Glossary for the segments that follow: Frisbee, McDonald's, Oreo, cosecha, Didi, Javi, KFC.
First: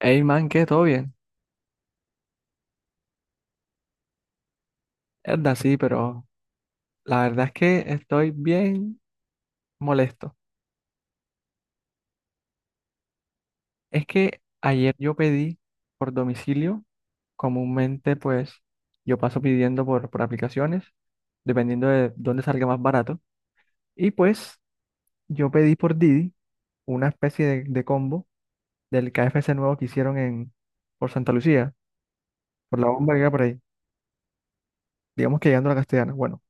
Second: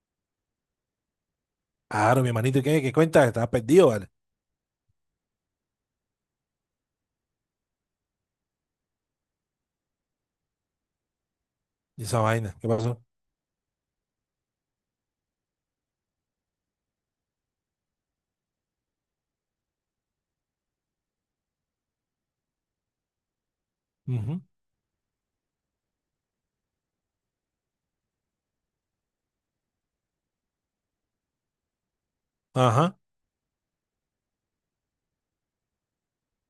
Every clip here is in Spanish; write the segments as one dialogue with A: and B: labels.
A: Hey man, ¿qué? ¿Todo bien?
B: Claro, mi hermanito, ¿y qué cuenta? Estaba perdido, ¿vale?
A: Verdad, sí, pero la verdad es que estoy bien molesto.
B: Y esa vaina, ¿qué pasó?
A: Es que ayer yo pedí por domicilio, comúnmente pues yo paso pidiendo por aplicaciones, dependiendo de dónde salga más barato. Y
B: Ujú.
A: pues yo pedí por Didi una especie de combo del KFC nuevo que hicieron en, por Santa Lucía, por la
B: Ajá,
A: bomba que era por ahí, digamos que llegando a la Castellana. Bueno,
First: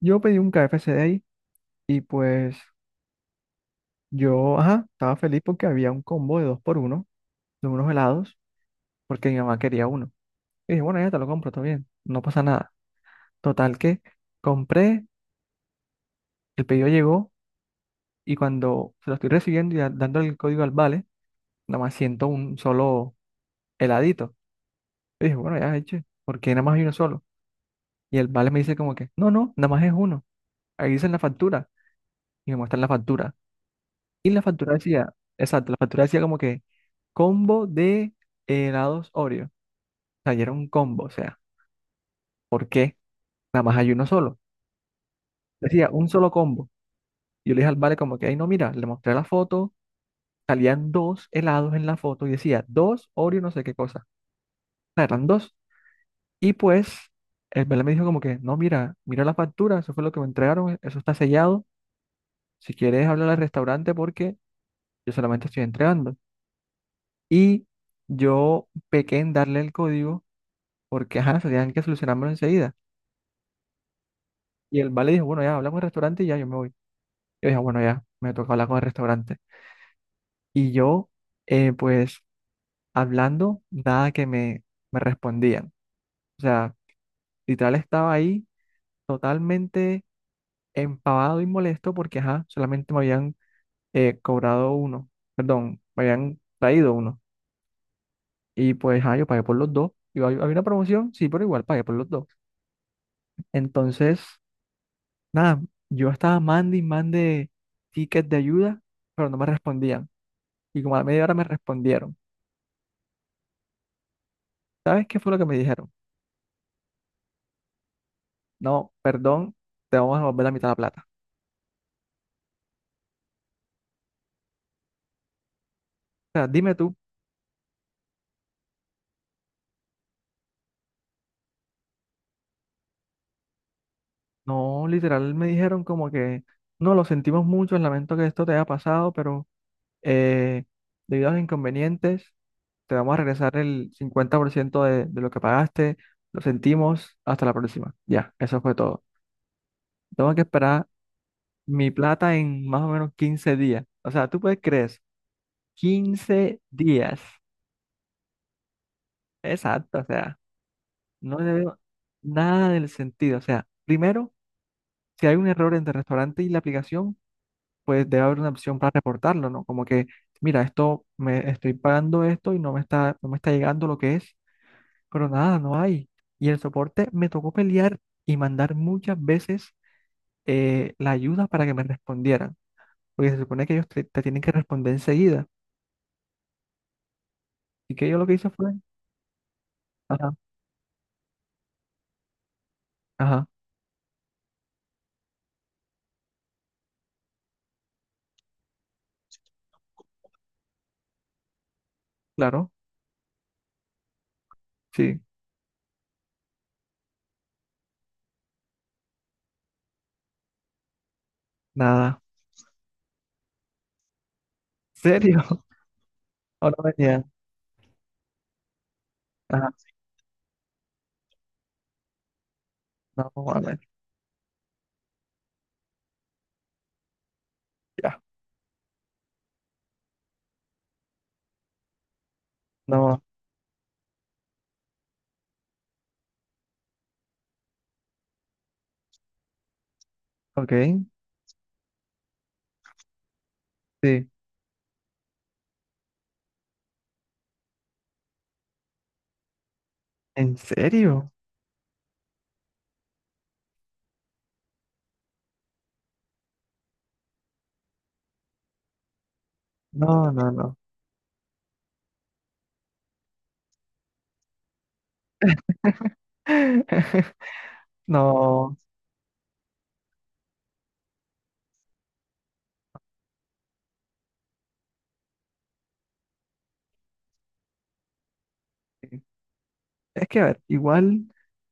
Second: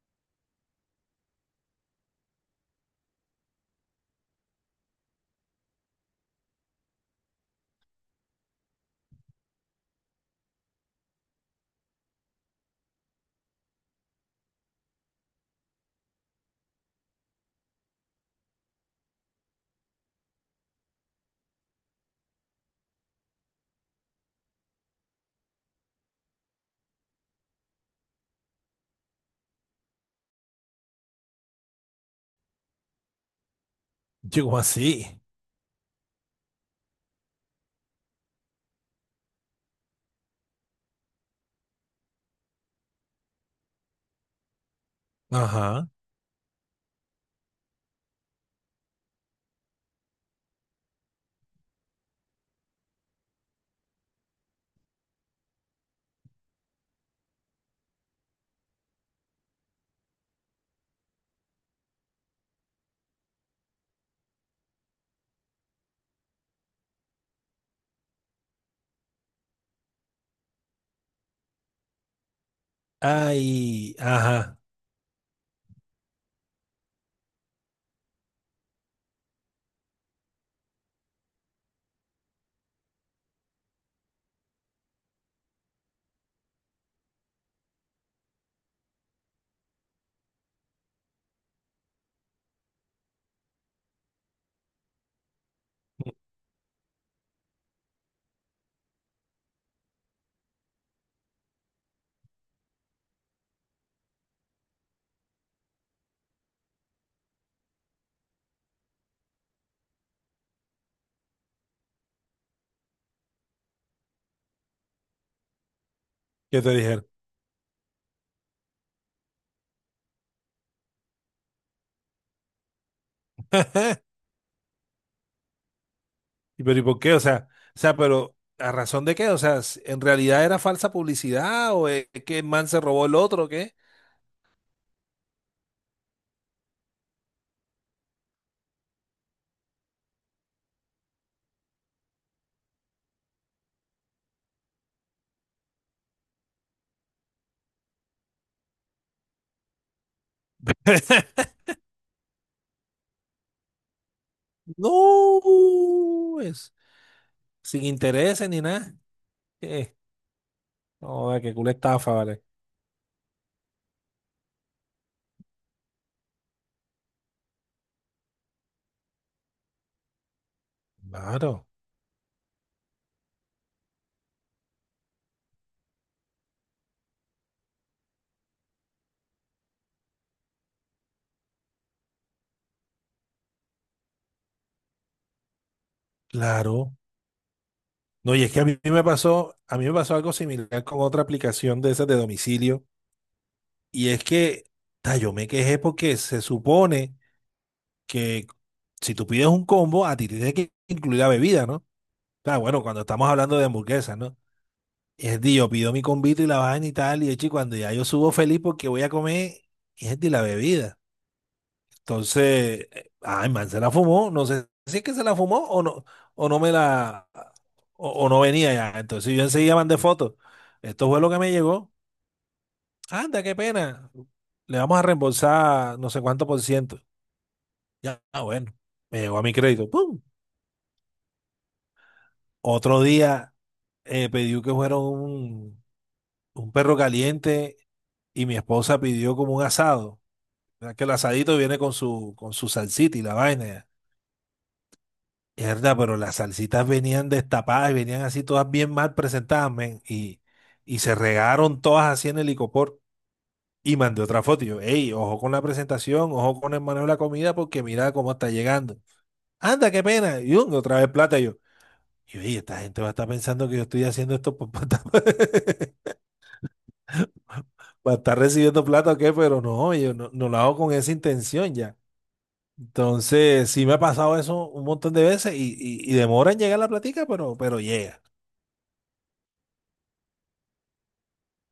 A: yo pedí un KFC de ahí y pues yo, ajá, estaba feliz porque había un combo de dos por uno de unos helados, porque mi mamá quería uno. Y dije, bueno, ya te lo compro, todo bien, no pasa nada. Total que compré, el pedido llegó y cuando se lo estoy recibiendo y dando el código al vale, nada más siento un solo heladito. Y dije, bueno, ya eche, porque nada más hay uno solo. Y el vale me dice como que, no, no, nada más es uno. Ahí dice en la factura y me muestran la factura. Y la
B: llegó
A: factura decía,
B: así.
A: exacto, la factura decía como que combo de helados Oreo. O sea, y era un combo, o sea. ¿Por qué? Nada más hay uno solo.
B: Ajá.
A: Decía, un solo combo. Y yo le dije al vale como que, ay, no, mira, le mostré la foto, salían dos helados en la foto y decía, dos Oreo no sé qué cosa. O sea, eran dos. Y pues, el vale me dijo como que, no, mira, mira la factura, eso fue lo que me entregaron, eso está sellado. Si quieres, hablar al restaurante porque yo solamente estoy entregando. Y yo pequé en darle el código porque, ajá, se tenían que solucionármelo enseguida.
B: Ay, ajá.
A: Y el vale dijo, bueno, ya, hablamos al restaurante y ya yo me voy. Yo dije, bueno, ya, me toca hablar con el restaurante. Y yo, pues hablando, nada que me respondían. O sea, literal estaba ahí totalmente empavado y molesto porque, ajá, solamente me habían cobrado uno, perdón, me habían traído uno. Y pues, ajá, yo pagué por los dos. Y había una promoción, sí, pero igual pagué por los dos. Entonces, nada, yo estaba mande y mande tickets de ayuda, pero no me respondían. Y como a la media hora me respondieron. ¿Sabes qué fue lo que me dijeron?
B: ¿Qué te dijeron?
A: No, perdón, te vamos a devolver la mitad de la plata. O sea,
B: ¿Y
A: dime
B: pero y
A: tú,
B: por qué? O sea, pero ¿a razón de qué? O sea, ¿en realidad era falsa publicidad o es que el man se robó el otro o qué?
A: no, literal me dijeron como que, no, lo sentimos mucho, lamento que esto te haya pasado, pero eh, debido a los inconvenientes, te vamos a regresar el 50% de lo que pagaste, lo sentimos, hasta la próxima. Ya, eso fue todo. Tengo que esperar mi plata en más o menos 15 días. O sea, tú puedes creer, eso,
B: No,
A: 15
B: es
A: días.
B: sin intereses ni nada. Eh,
A: Exacto, o sea, no
B: no,
A: le
B: qué culo
A: veo
B: estafa, ¿vale?
A: nada del sentido. O sea, primero, si hay un error entre el restaurante y la aplicación, pues debe haber una opción para reportarlo, ¿no? Como que, mira, esto me
B: Claro,
A: estoy pagando esto y no me está llegando lo que es, pero nada, no hay. Y el soporte me tocó pelear y mandar muchas veces la ayuda para que me respondieran, porque se supone que ellos te tienen que responder enseguida.
B: claro.
A: Y que yo lo que
B: No, y
A: hice
B: es que a
A: fue,
B: mí me pasó, a mí me pasó algo
A: ajá,
B: similar con otra aplicación de esas de domicilio.
A: ajá,
B: Y es que, yo me quejé porque se supone que si tú pides un combo, a ti te tiene que incluir la bebida, ¿no? Está
A: claro,
B: bueno, cuando estamos hablando de hamburguesas, ¿no?
A: sí,
B: Es de yo pido mi combito y la vaina y tal, y de hecho, cuando ya yo subo feliz porque voy a comer, es de la bebida.
A: nada,
B: Entonces, ay, man, se la fumó. No sé si es que se la
A: serio,
B: fumó o no, o no me
A: ahora venía,
B: la, o no venía ya. Entonces yo
A: ajá,
B: enseguida mandé fotos. Esto fue lo que me llegó.
A: no,
B: Anda, qué
A: a ver,
B: pena. Le vamos a reembolsar no sé cuánto por ciento.
A: ya,
B: Ya, ah, bueno, me llegó a mi crédito. ¡Pum! Otro
A: no,
B: día pedí que fuera un perro caliente y mi esposa pidió como un asado.
A: ok,
B: O sea, que el asadito viene con su salsita y la vaina.
A: sí,
B: Mierda, pero las salsitas venían destapadas y venían así todas bien mal presentadas, men. Y,
A: en
B: y se
A: serio,
B: regaron todas así en el licopor. Y mandé otra foto. Y yo, ey, ojo con la presentación, ojo con el manejo de la comida, porque mira cómo está llegando. Anda, qué
A: no,
B: pena.
A: no,
B: Y
A: no.
B: otra vez plata. Y yo, ey, esta gente va a estar pensando que yo estoy haciendo esto para estar
A: No,
B: recibiendo plata o qué, pero no, yo no lo hago con esa intención ya. Entonces, sí me ha pasado eso un montón de veces y demora en llegar la platica, pero llega.
A: es que, a ver, igual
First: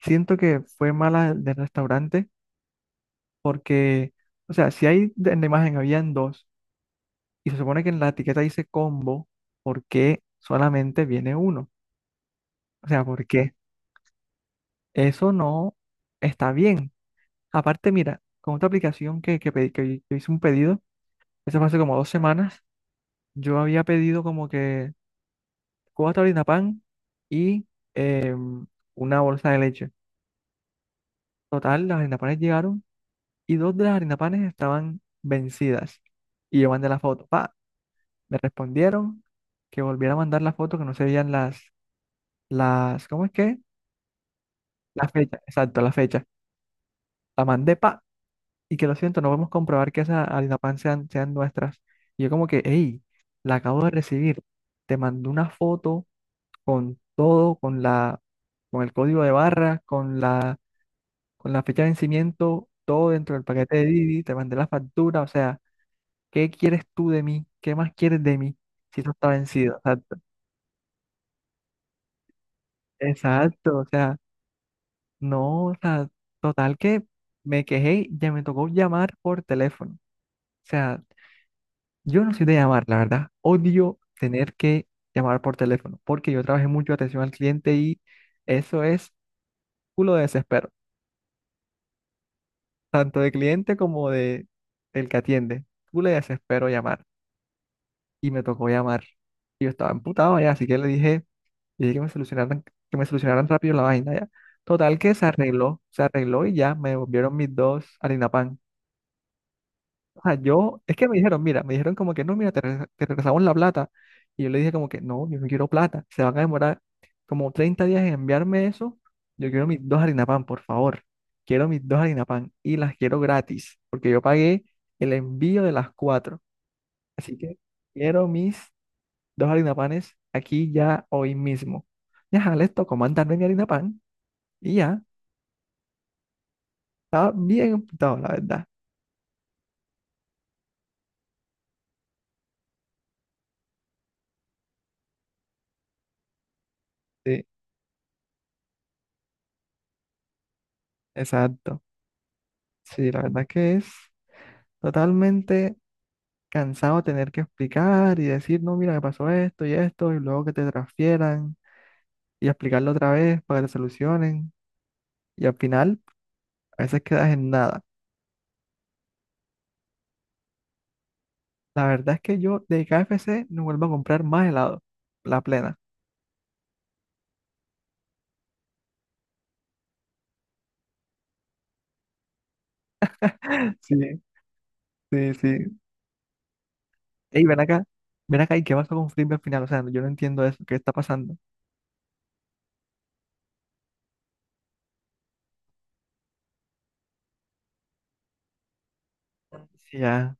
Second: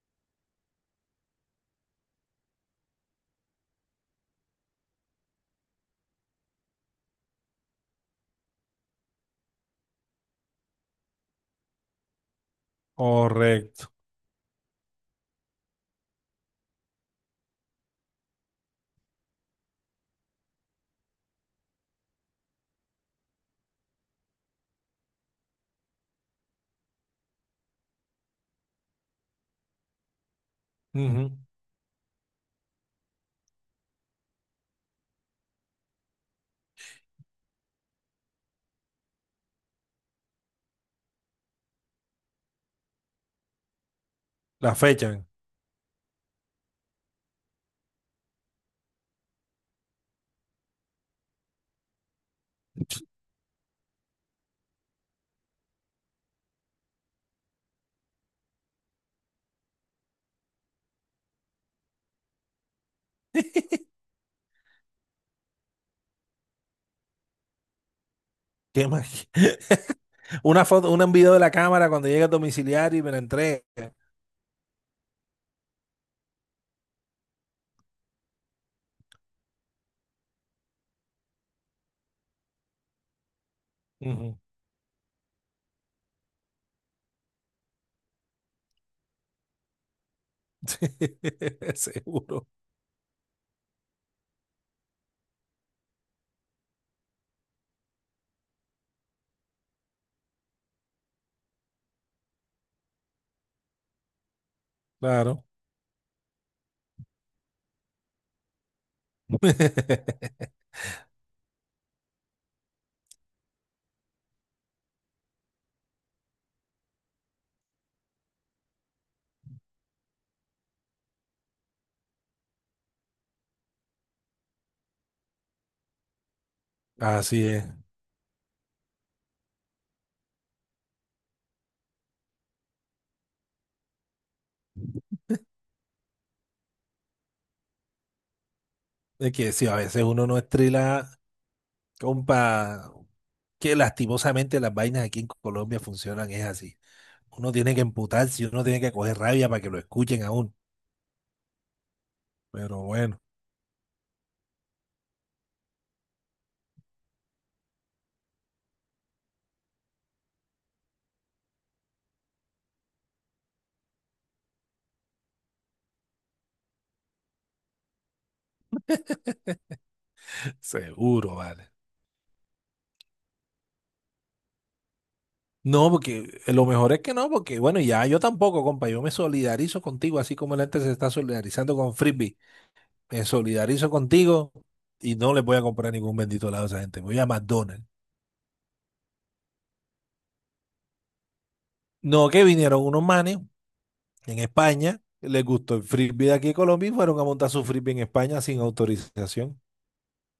A: siento que fue mala del restaurante porque, o sea, si hay en la imagen habían dos y se supone que en la etiqueta dice combo, ¿por qué solamente viene uno? O sea, ¿por qué?
B: Correcto.
A: Eso no está bien. Aparte, mira, con otra aplicación que yo hice un pedido, eso fue hace como 2 semanas, yo había pedido como que cuatro harina y una bolsa de leche.
B: Ujú.
A: Total, las harina llegaron y dos de las harinapanes estaban vencidas. Y yo mandé la foto. Pa, me respondieron que volviera a mandar la foto, que no se veían las, ¿cómo es que?
B: La
A: La
B: fecha.
A: fecha, exacto, la fecha. La mandé, pa, y que lo siento, no podemos comprobar que esas harinapan sean nuestras. Y yo como que, hey, la acabo de recibir. Te mandé una foto con todo, con el código de barra, con la fecha de vencimiento, todo dentro del paquete de Didi, te mandé la factura. O sea, ¿qué quieres tú de mí? ¿Qué más quieres de mí?
B: ¿Qué
A: Si tú está
B: más?
A: vencido. Exacto.
B: Una foto, un video de la cámara cuando llega el domiciliario y me la entrega.
A: Exacto. O sea, no, o sea, total que me quejé, y ya me tocó llamar por teléfono. O sea, yo no soy de llamar, la verdad. Odio
B: Ujú.
A: tener que llamar por teléfono porque yo trabajé mucho atención al cliente y eso es culo de desespero.
B: Seguro.
A: Tanto de cliente como de el que atiende. Culo de desespero llamar. Y me tocó llamar. Y yo estaba emputado ya, así que le dije. Y que me solucionaran rápido la vaina, ya. Total que
B: Claro.
A: se arregló y ya me devolvieron mis dos harinapan. O sea, yo, es que me dijeron, mira, me dijeron como que no, mira, te regresamos la plata. Y yo le dije como que no, yo no quiero plata, se van a demorar como 30 días en enviarme eso. Yo quiero mis dos harina pan por favor. Quiero mis dos harina pan y las quiero gratis, porque yo pagué el envío de las cuatro. Así
B: Así
A: que
B: es.
A: quiero mis dos harina panes aquí ya hoy mismo. Ya, les tocó mandarme mi harina pan. Y ya, estaba bien apuntado, la verdad.
B: Es que sí, a veces uno no estrila, compa, que lastimosamente las vainas aquí en Colombia funcionan, es así.
A: Sí,
B: Uno tiene que emputarse, uno tiene que coger rabia para que lo escuchen aún.
A: exacto.
B: Pero
A: Sí,
B: bueno,
A: la verdad que es totalmente cansado tener que explicar y decir, no, mira, me pasó esto y esto, y luego que te transfieran y explicarlo otra vez para que te solucionen. Y al final, a veces quedas en nada.
B: seguro, vale.
A: La verdad es que yo de KFC no vuelvo a comprar más helado, la plena.
B: No, porque lo mejor es que no, porque bueno, ya yo tampoco, compa, yo me solidarizo contigo, así como la gente se está solidarizando con Frisbee, me solidarizo
A: Sí,
B: contigo y no
A: sí,
B: les voy
A: sí.
B: a comprar ningún bendito lado a esa gente, voy a
A: Ey,
B: McDonald's.
A: ven acá, ¿y qué pasó con Frisbee al final? O sea, yo no entiendo eso, ¿qué está pasando?
B: No, que vinieron unos manes en España, les gustó el Frisbee de aquí de Colombia y fueron a montar su Frisbee en España sin autorización.
A: Sí, ya,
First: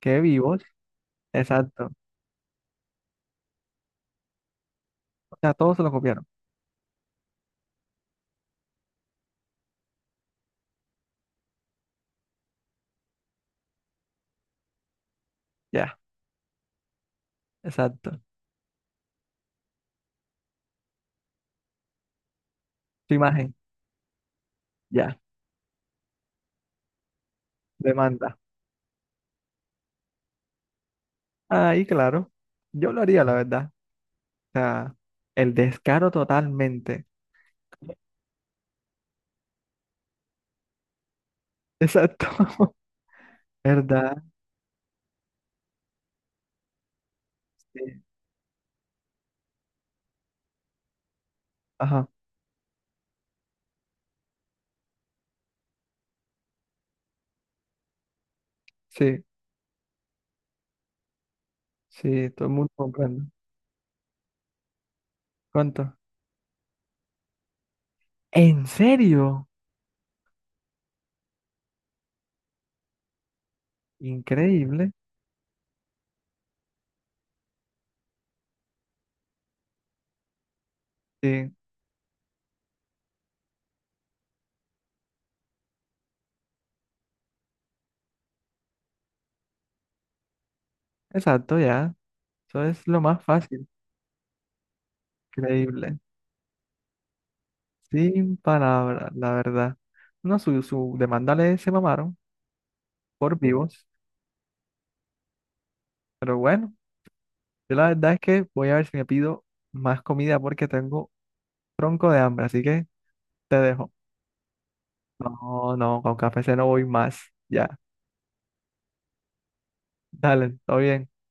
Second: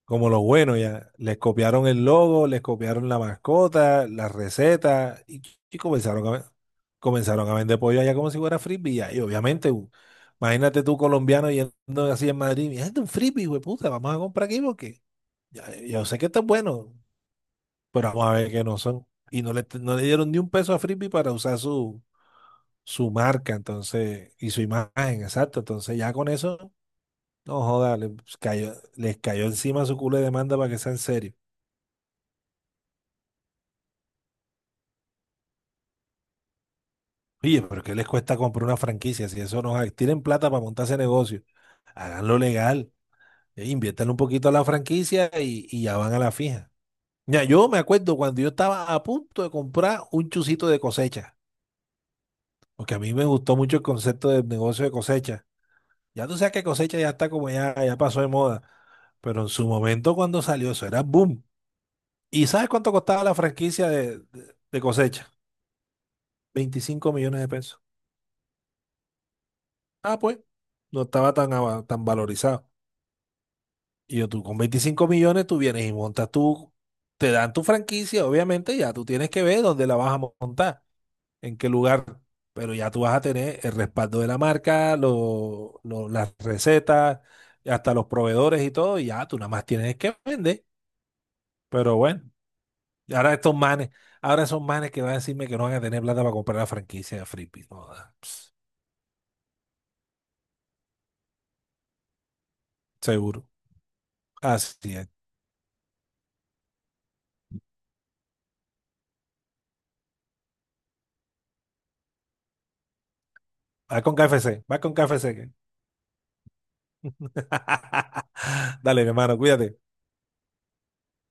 A: qué
B: Como los
A: vivos.
B: buenos ya. Les copiaron
A: Exacto.
B: el logo, les copiaron la mascota, la receta
A: O
B: y,
A: sea, todos
B: y
A: se lo copiaron.
B: comenzaron a, ve- comenzaron a vender pollo allá como si fuera frisbee. Ya. Y obviamente, imagínate tú colombiano yendo así en Madrid. Mira, este es un frisbee, güey, puta, vamos a comprar aquí porque ya,
A: Ya.
B: yo sé que está bueno, pero
A: Exacto.
B: vamos a ver que no son. Y no le dieron ni un peso a frisbee para usar su
A: Tu imagen,
B: marca, entonces, y su
A: ya,
B: imagen, exacto. Entonces ya con eso, no joda, les
A: demanda.
B: cayó, les cayó encima su culo de demanda para que sea en serio.
A: Ahí, claro, yo lo haría, la verdad. O sea, el descaro totalmente.
B: Oye, pero ¿qué les cuesta comprar una franquicia? Si eso no es, tienen plata para montar ese negocio,
A: Exacto.
B: háganlo legal, inviértanle un
A: ¿Verdad?
B: poquito a la franquicia y ya van a la fija. Ya, yo me
A: Sí.
B: acuerdo cuando yo estaba a punto de comprar un chucito de cosecha,
A: Ajá,
B: porque a mí me gustó mucho el concepto del negocio de cosecha. Ya tú sabes que cosecha ya está como ya pasó de moda,
A: sí,
B: pero en su momento cuando salió eso era boom.
A: sí,
B: ¿Y
A: todo el
B: sabes
A: mundo
B: cuánto costaba
A: comprende.
B: la franquicia de cosecha?
A: ¿Cuánto?
B: 25 millones de pesos.
A: ¿En serio?
B: Ah, pues, no estaba tan valorizado. Y yo, tú con
A: Increíble.
B: 25 millones, tú vienes y montas tú, te dan tu franquicia, obviamente, ya tú tienes que ver dónde la vas a montar,
A: Sí,
B: en qué lugar, pero ya tú vas a tener el respaldo de la marca, las recetas, hasta los proveedores y todo, y ya tú nada más tienes que vender.
A: exacto, ya.
B: Pero bueno,
A: Eso es lo
B: y
A: más
B: ahora estos
A: fácil.
B: manes, ahora son manes que van a decirme que no van a
A: Increíble.
B: tener plata para comprar la franquicia de Frisbee. No, da,
A: Sin
B: ps,
A: palabras, la verdad. No, su demanda le se mamaron por
B: seguro.
A: vivos,
B: Así es.
A: pero bueno. Yo la verdad es que voy a ver si me pido más comida porque tengo tronco de hambre, así que te dejo.
B: Va con KFC, va con KFC.
A: No, no, con café se no voy más. Ya,
B: Dale, mi hermano, cuídate.
A: dale, todo bien.